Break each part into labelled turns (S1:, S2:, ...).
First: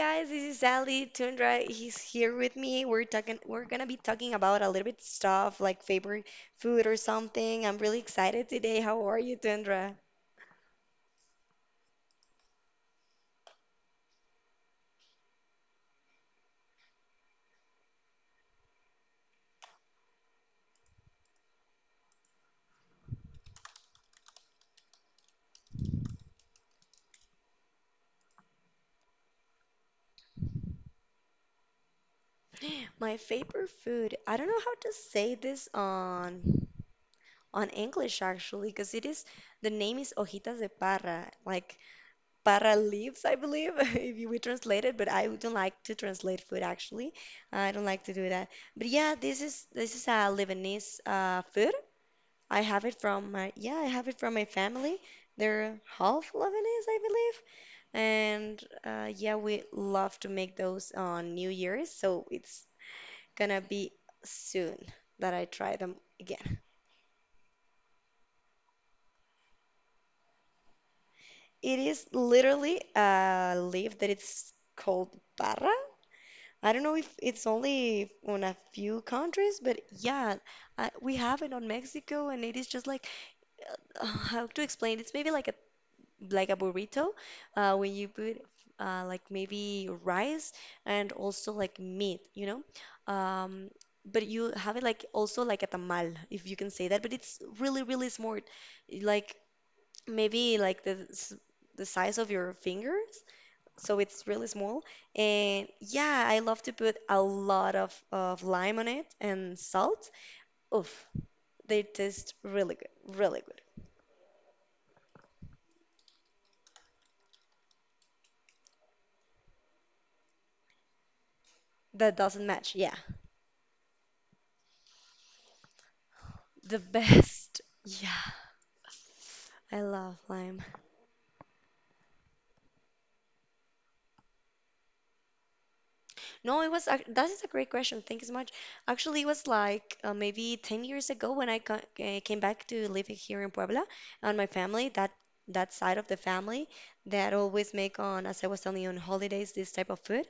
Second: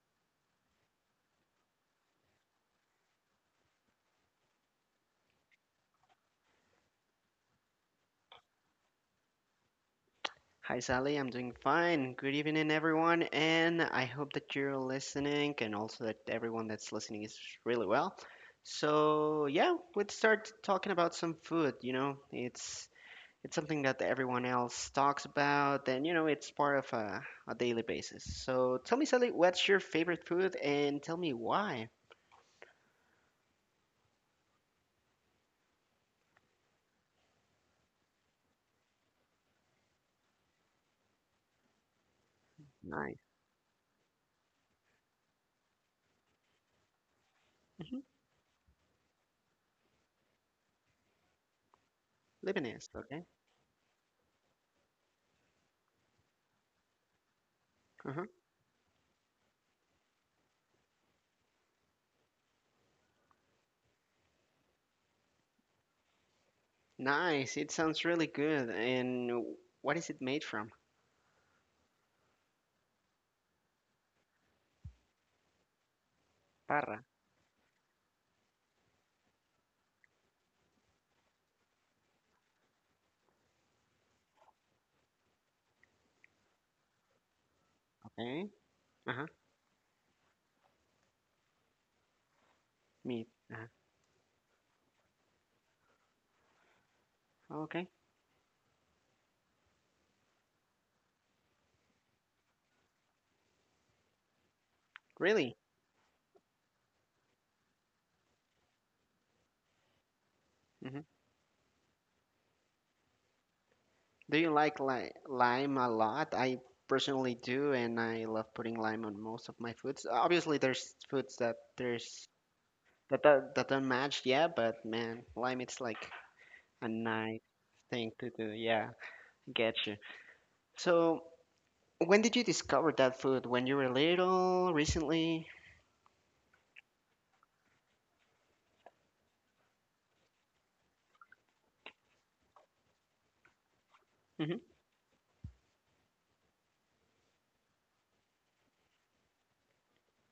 S1: guys, this is Sally. Tundra he's here with me. We're gonna be talking about a little bit stuff like favorite food or something. I'm really excited today. How are you, Tundra?
S2: Hi, Sally. I'm doing fine. Good evening, everyone. And I hope that you're listening and also that everyone that's listening is really well. So, yeah, let's start talking about some food. It's it's something that everyone else talks about, and it's part of a daily basis. So, tell me, Sally, what's your favorite food and tell me why?
S1: My favorite food. I don't know how to say this on English actually, because it is the name is hojitas de parra. Like para leaves,
S2: Nice.
S1: I believe, if you would translate it, but I don't like to translate food actually. I don't
S2: Hmm
S1: like to do that. But yeah, this is a Lebanese food.
S2: Lebanese, okay.
S1: I have it from my family. They're half Lebanese, I believe.
S2: Uh-huh.
S1: And yeah, we love to make those on New Year's, so it's gonna be soon that I try them again.
S2: Nice. It sounds really good. And what is it made from?
S1: It is literally a leaf that it's called barra. I don't know
S2: Parra,
S1: if it's only on a few countries, but yeah, we have it on Mexico, and it is just like how to explain? It's maybe like a burrito, when you put
S2: okay.
S1: like
S2: Uh-huh.
S1: maybe rice and also like meat, you know.
S2: Meat.
S1: Um, but you have it like also like a tamal, if you can say that. But it's
S2: Okay.
S1: really small, like maybe like the size of your fingers, so it's really small.
S2: Really?
S1: And yeah, I love to put a lot of lime on it and salt. Oof,
S2: Hmm
S1: they taste really good, really good.
S2: Do you like lime a lot? I personally do, and I love putting lime on most of my foods. Obviously, there's foods that
S1: That
S2: there's
S1: doesn't match, yeah.
S2: that don't match, yeah, but man, lime it's like
S1: The
S2: a nice
S1: best.
S2: thing
S1: Yeah,
S2: to do. Yeah, get
S1: I
S2: you.
S1: love lime.
S2: So, when did you discover that food? When you were little? Recently?
S1: No, that is a great question. Thank you so much. Actually, it was like maybe 10 years ago when I co came back to living here in Puebla and my
S2: Hmm
S1: family, that side of the family that always make on, as I was telling you, on holidays, this type of food.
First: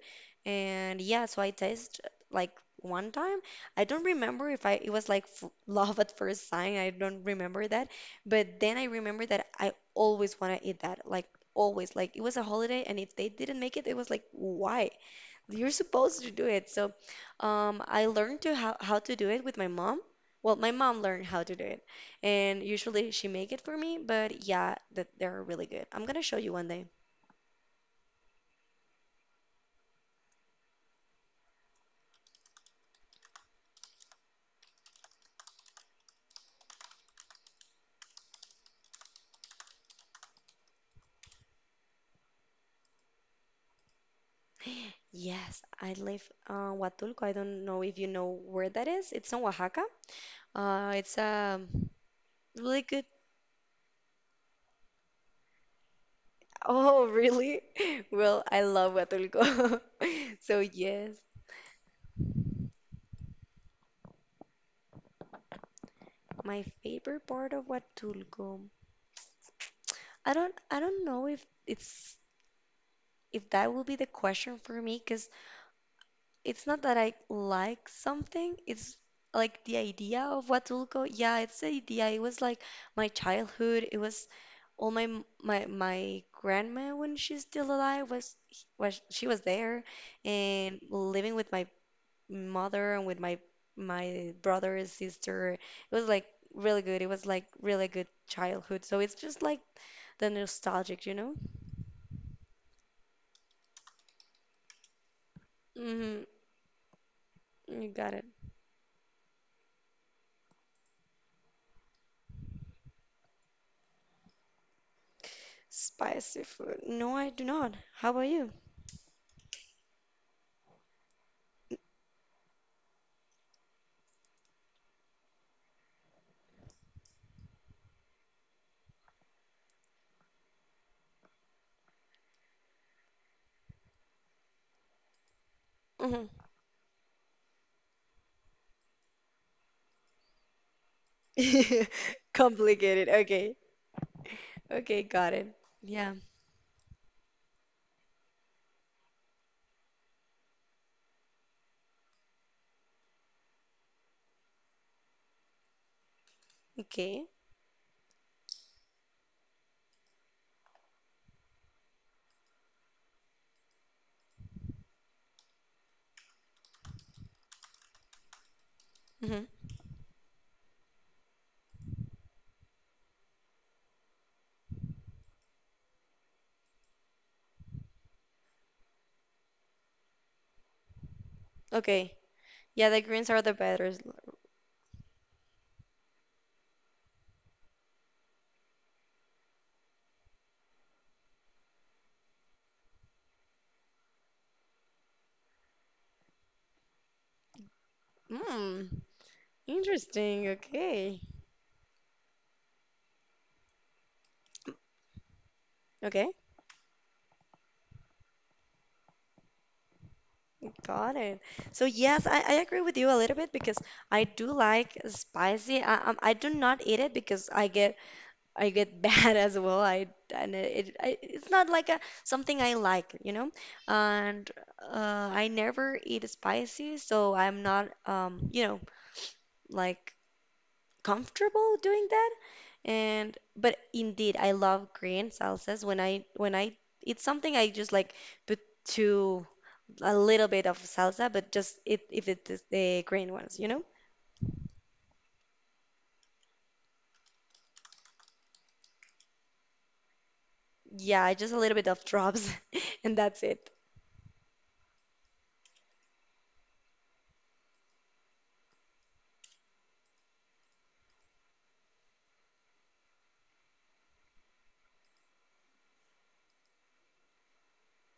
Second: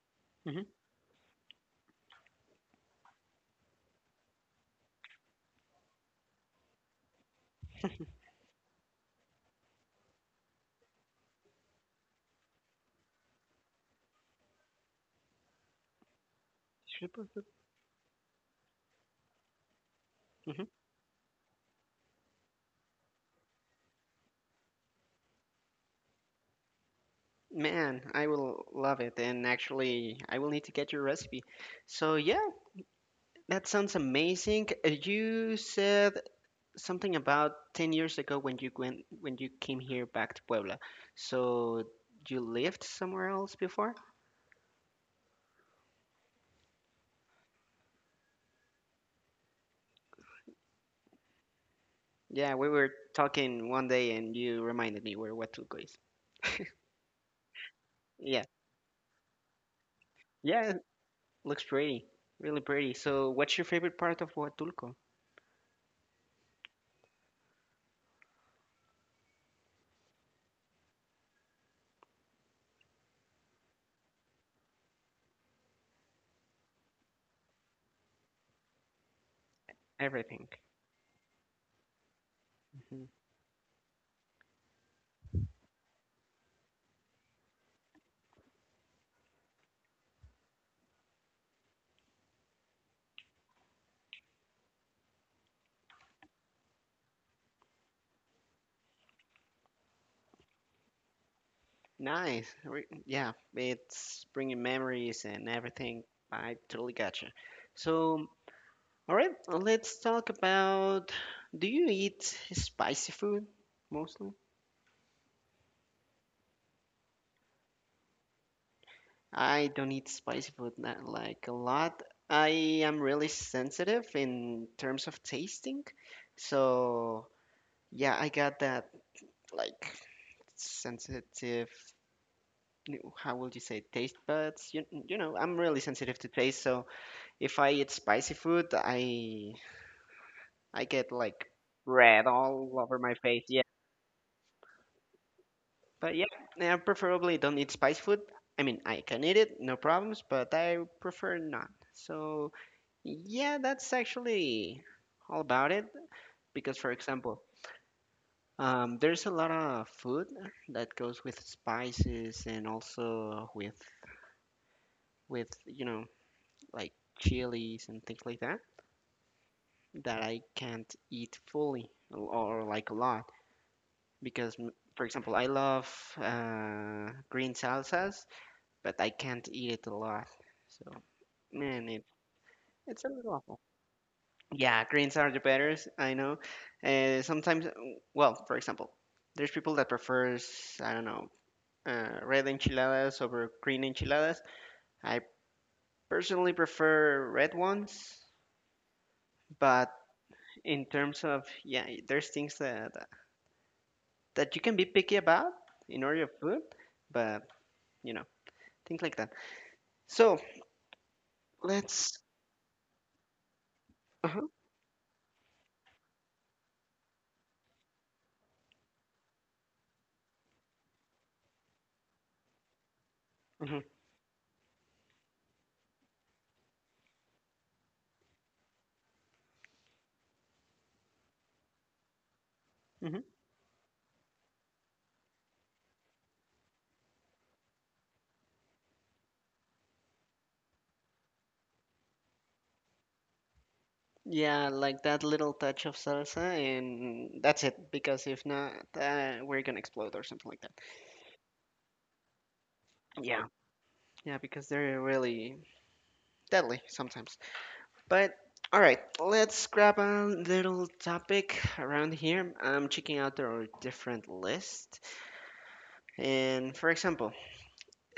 S2: hmm
S1: And yeah, so I taste like one time. I don't remember if I it was like f love at first sight. I don't remember that. But then I remember that I always want to eat that. Like always. Like it was a holiday and if they didn't make it, it was like why? You're supposed to do it. So,
S2: Super food.
S1: I learned how to do it with my mom. Well,
S2: Hmm
S1: my mom learned how to do it, and usually she make it for me. But yeah, that they're really good. I'm gonna show you one day.
S2: Man, I will love it, and actually, I will need to get your recipe. So yeah, that sounds amazing. You said something about 10 years ago when you went when you came here back to Puebla. So you lived somewhere else before?
S1: Yes, I live Huatulco. I don't know if you know where that is. It's in Oaxaca. It's
S2: Yeah, we
S1: really
S2: were
S1: good.
S2: talking one day and you reminded me where Huatulco is.
S1: Oh, really? Well,
S2: Yeah.
S1: I love Huatulco. So
S2: Yeah, it
S1: yes,
S2: looks pretty. Really pretty. So what's your favorite part of Huatulco?
S1: my favorite part of Huatulco. I don't know if it's if that would be the question for me, because it's not that I like something, it's like the idea of
S2: Everything.
S1: Huatulco. Yeah, it's the idea. It was like
S2: Hmm
S1: my childhood. It was all my grandma when she's still alive was she was there and living with my mother and with my brother and sister. It was like really good. It was like really good childhood. So it's just like the nostalgic, you know?
S2: Nice. Yeah, it's bringing memories and everything.
S1: Mm-hmm.
S2: I totally gotcha.
S1: You got it.
S2: So all right, let's talk about do you eat spicy food mostly?
S1: Spicy food. No, I do not. How about you?
S2: I don't eat spicy food, not like a lot. I am really sensitive in terms of tasting. So, yeah, I got that like sensitive how would you say, taste buds, you know, I'm really sensitive
S1: hmm
S2: to taste. So if I eat spicy food, I get like red all over
S1: Complicated.
S2: my face.
S1: Okay.
S2: Yeah.
S1: Okay, got it. Yeah.
S2: But yeah, I preferably don't eat spice food. I mean, I can eat it, no problems, but I prefer not. So yeah, that's actually all about it. Because for
S1: Okay.
S2: example, there's a lot of food that goes with spices and also with like chilies and things like that
S1: hmm
S2: that I can't eat fully or like a lot because for example I love green salsas but I can't eat it a lot. So, man, it,
S1: Okay. Yeah, the
S2: it's a
S1: greens
S2: little
S1: are the
S2: awful.
S1: better.
S2: Yeah, greens are the better. I know. Uh, sometimes, uh, well, for example, there's people that prefers, I don't know, red enchiladas over green enchiladas. I personally prefer red ones,
S1: Hmm.
S2: but
S1: Interesting.
S2: in
S1: Okay.
S2: terms of, yeah, there's things that you can be picky about in order of
S1: Okay.
S2: food, but you know, things like that. So
S1: Got it. So
S2: let's.
S1: yes, I agree with you a little bit because I
S2: Uh-huh,
S1: do like spicy. I do not eat it because I get bad as well. I and it, I, it's not like a something I like, you know.
S2: mhm,
S1: And I never eat spicy, so I'm not you know, like comfortable doing that.
S2: mhm.
S1: And but indeed, I love green salsas. When I eat something, I just like put to a little bit of salsa, but just it if it's the green ones, you know.
S2: Yeah, like that little touch of salsa, and that's it. Because if not, we're gonna explode or something like that.
S1: Yeah, just a little bit of drops, and that's
S2: Yeah,
S1: it.
S2: yeah, because they're really deadly sometimes. But all right, let's grab a little topic around here. I'm checking out our different list, and for example,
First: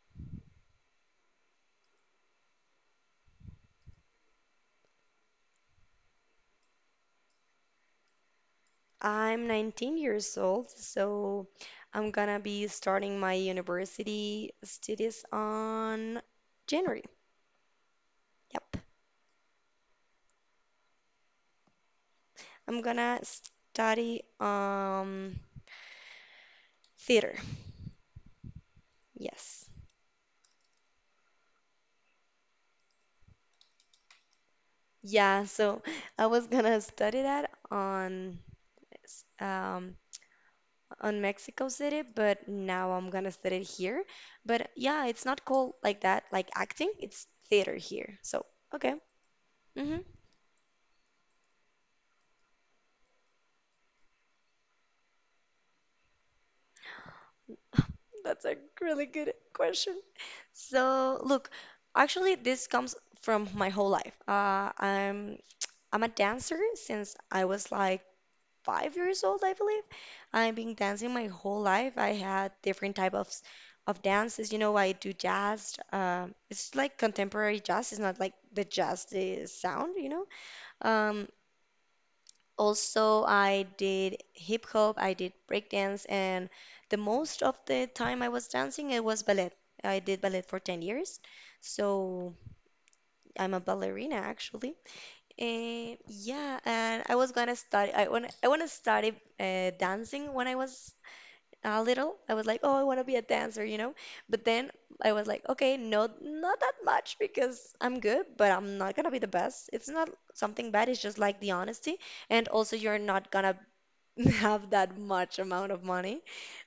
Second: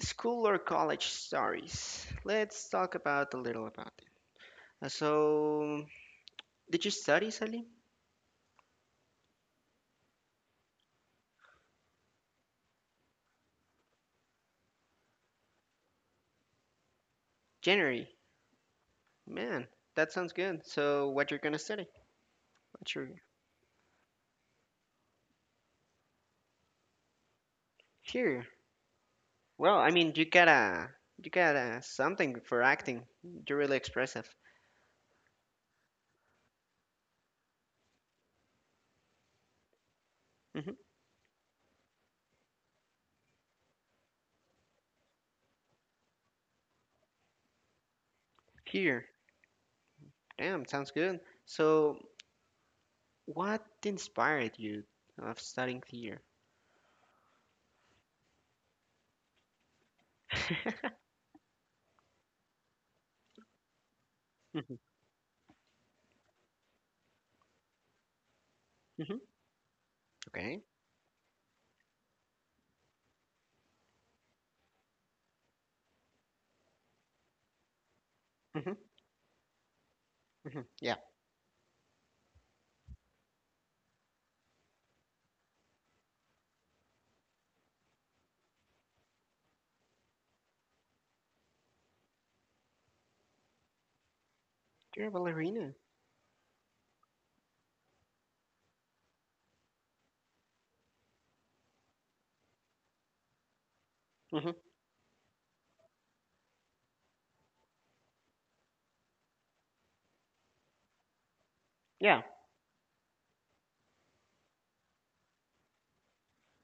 S2: school or college stories. Let's talk about a little about it. So, did you study, Sally?
S1: I'm 19 years old, so I'm gonna be starting my university studies on January.
S2: January,
S1: Yep.
S2: man, that sounds good. So, what you're gonna study?
S1: I'm
S2: What's your
S1: gonna study theater.
S2: sure.
S1: Yes.
S2: Well, I mean, you got a something for acting. You're really expressive.
S1: Yeah, so I was gonna study that um
S2: Hmm
S1: on Mexico City, but now I'm gonna study it here. But yeah, it's not called like that, like acting. It's theater here. So, okay.
S2: Here.
S1: Mm-hmm.
S2: Damn, sounds good. So, what inspired you of studying theater?
S1: That's a really good question. So, look, actually, this comes from my whole life.
S2: Hmm
S1: I'm a dancer since I was like five years
S2: hmm
S1: old, I believe. I've
S2: Okay.
S1: been dancing my whole life. I had different type of of dances. You know, I do jazz. It's like contemporary jazz. It's not like the
S2: hmm
S1: jazz, the sound, you know.
S2: hmm Yeah.
S1: Um, also, I did hip hop, I did breakdance, and the most of the time I was dancing, it was ballet. I did ballet for 10 years, so I'm a ballerina actually.
S2: You're a ballerina.
S1: And yeah, and I was gonna study. I want to study dancing when I was little. I was like, oh, I want to be a dancer, you know. But
S2: Hmm
S1: then I was like, okay, no, not that much because I'm good, but I'm not gonna be the best. It's not something bad. It's just like the honesty,
S2: Yeah.
S1: and also you're not gonna have that much amount of money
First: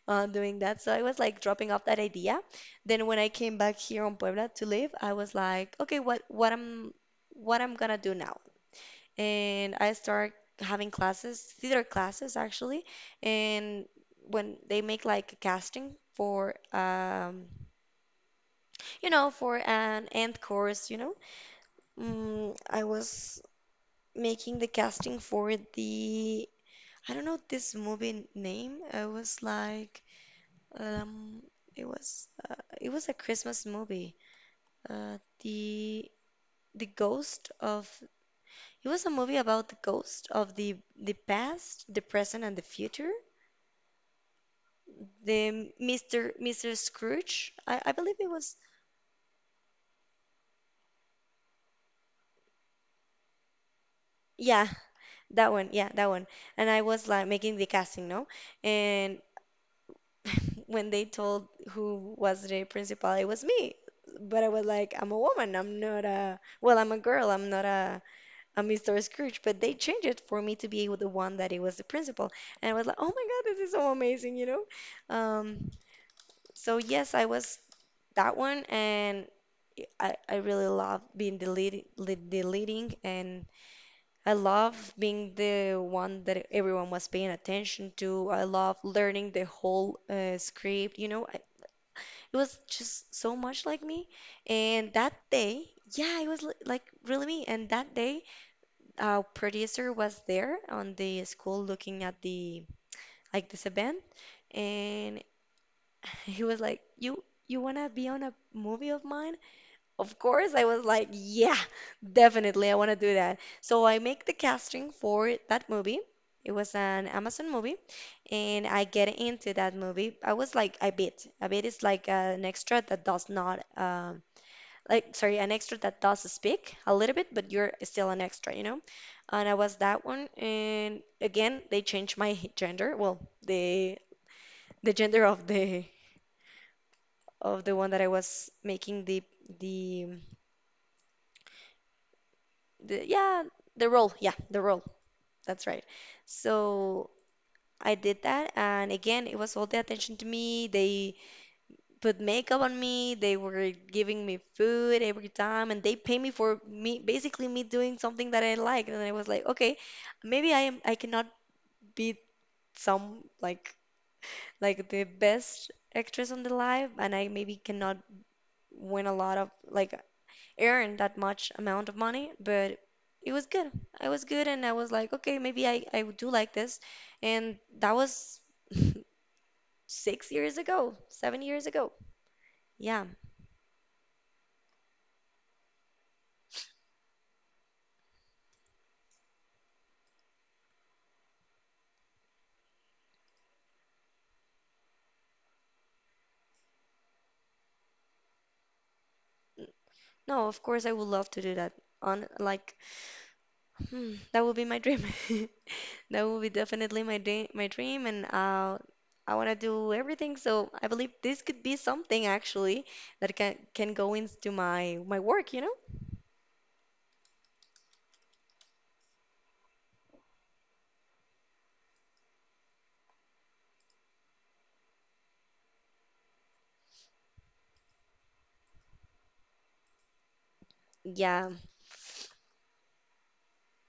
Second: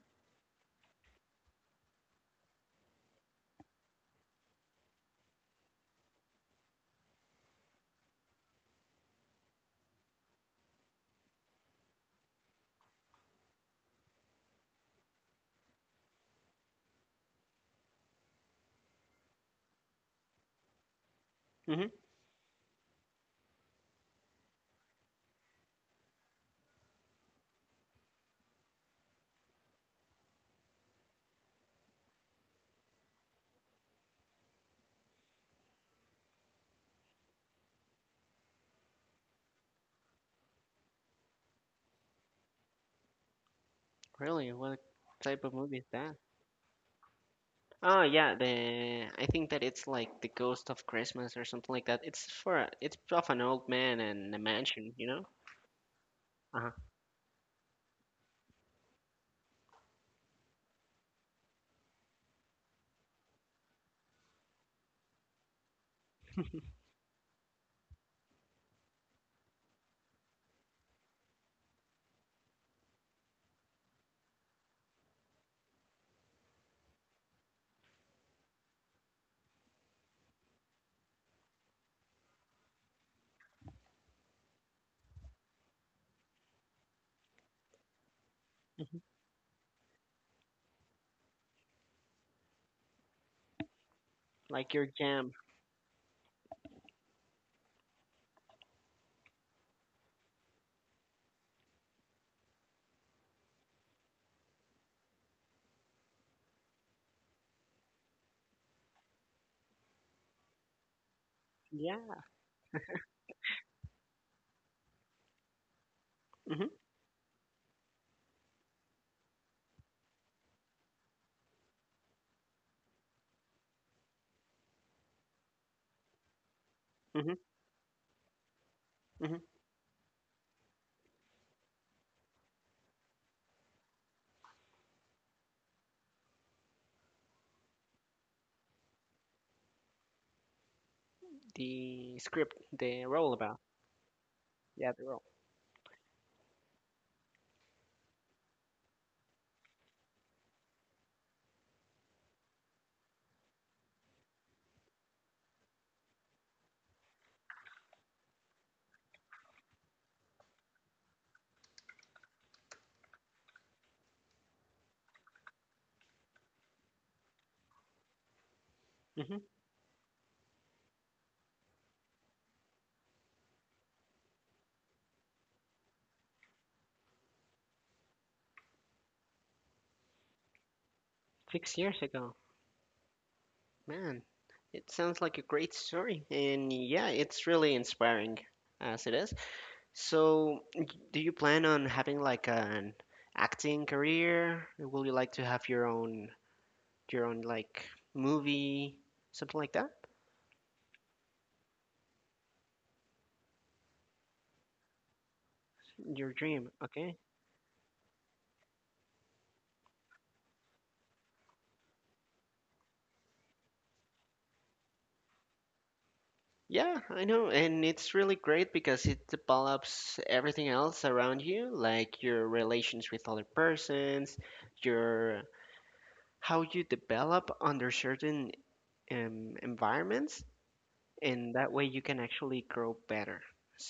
S1: on doing that. So I was like dropping off that idea. Then when I came back here on Puebla to live, I was like, okay, what I'm gonna do now? And I start having classes, theater classes actually. And when they make like a casting for you know for an end course, you know,
S2: hmm
S1: I was making the casting for the I don't know this movie name. I was like. Um, it was uh, it was a Christmas movie. Uh, the the ghost of it was a movie about the ghost of the past, the present, and the future.
S2: Really? What type of
S1: The
S2: movie is that?
S1: Mr. Scrooge, I
S2: Oh
S1: believe it
S2: yeah,
S1: was.
S2: the I think that it's like the Ghost of Christmas or something like that. It's for a, it's of an old man and a
S1: Yeah,
S2: mansion, you know?
S1: that one. Yeah, that one. And
S2: Uh-huh.
S1: I was like making the casting, no? And when they told who was the principal, it was me. But I was like, I'm a woman. I'm a girl. I'm not a Mr. Scrooge, but they changed it for me to be the one that it was the principal. And I was like, oh my God, this is so amazing, you know? Um, so yes, I was that one, and I really love being lead, the leading, and I love being the one that everyone was paying attention to. I love
S2: hmm
S1: learning the whole script, you know? It was just so much like me.
S2: Like your
S1: And that
S2: jam.
S1: day, yeah, it was like really me. And that day, our producer was there on the school looking at the like this event, and he was like, You wanna be on a movie of mine?" Of course, I was like, "Yeah,
S2: Yeah.
S1: definitely, I wanna do that." So I make the casting for that movie. It was
S2: hmm
S1: an Amazon movie, and I get into that movie. I was like I bit. A bit is like an extra that does not sorry an extra that does speak a little
S2: hmm
S1: bit but you're still an extra you know
S2: hmm
S1: and I was that one and again they changed my gender, well the gender of the one that I was making the,
S2: The script, the
S1: the
S2: role
S1: yeah
S2: about.
S1: the role, yeah the role,
S2: Yeah, the role.
S1: that's right, so I did that and again it was all the attention to me. They put makeup on me. They were giving me food every time, and they pay me for me basically me doing something that I like. And I was like, okay, maybe I am I cannot be some like the best actress on the live, and I maybe cannot win a lot
S2: Hmm
S1: of like earn that much amount of money, but it was good. I was good, and I was like, okay, maybe I do like this, and that was six years ago, seven years
S2: Six
S1: ago.
S2: years ago.
S1: Yeah.
S2: Man, it sounds like a great story. And yeah, it's really inspiring as it is. So, do you plan on having like an acting career? Will you like to have your own, like movie, something like that?
S1: No, of course I would love to do that. On like, hmm, that would be my dream. That
S2: Your
S1: would be
S2: dream.
S1: definitely
S2: Okay.
S1: my dream, and I want to do everything. So I believe this could be something actually that can go into my work, you know?
S2: Yeah, I know, and it's really great because it develops everything else around you, like your relations with other persons, your how you develop under certain environments,
S1: Yeah.
S2: and that way you can actually grow better.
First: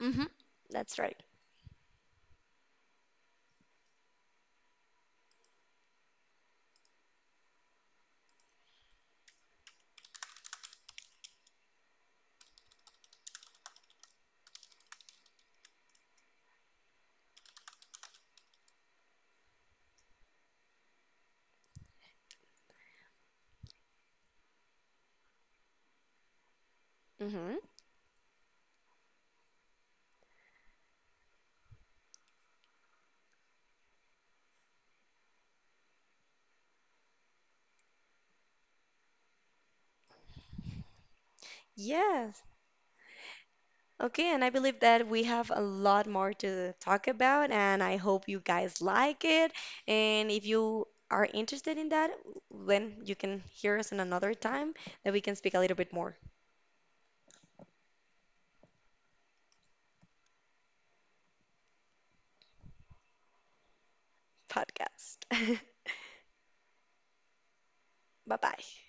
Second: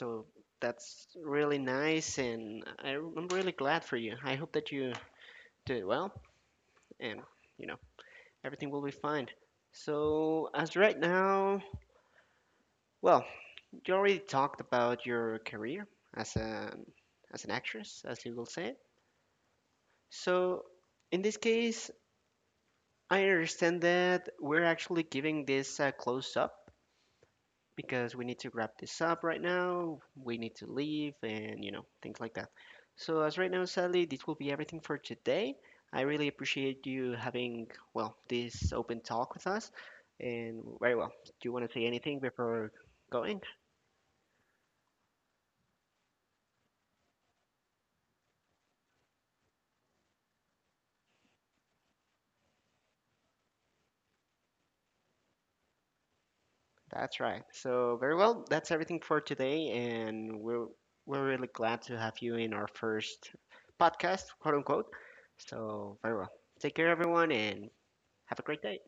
S1: Mm-hmm. That's
S2: that's
S1: right.
S2: really nice, and I'm really glad for you. I hope that you do well, and you know everything will be fine. So as right now. Well, you already talked about your career as a as an actress, as you will say. So, in this case, I understand that we're actually giving this a close up
S1: Mm-hmm.
S2: because we need to wrap this up right now. We need to leave and, you know, things like that. So, as right now, sadly, this will be everything for today. I really appreciate you having, well, this open talk with us. And very well. Do you want to say anything
S1: Yes.
S2: before going?
S1: Okay, and I believe that we have a lot more to talk about, and I hope you guys like it. And if you are interested in that, then you can hear us in another time that we can speak a little bit more
S2: That's right. So very well, that's everything for today, and we're really glad to have you in our first podcast, quote unquote.
S1: podcast.
S2: So very well. Take care, everyone, and
S1: Bye
S2: have a great
S1: bye.
S2: day.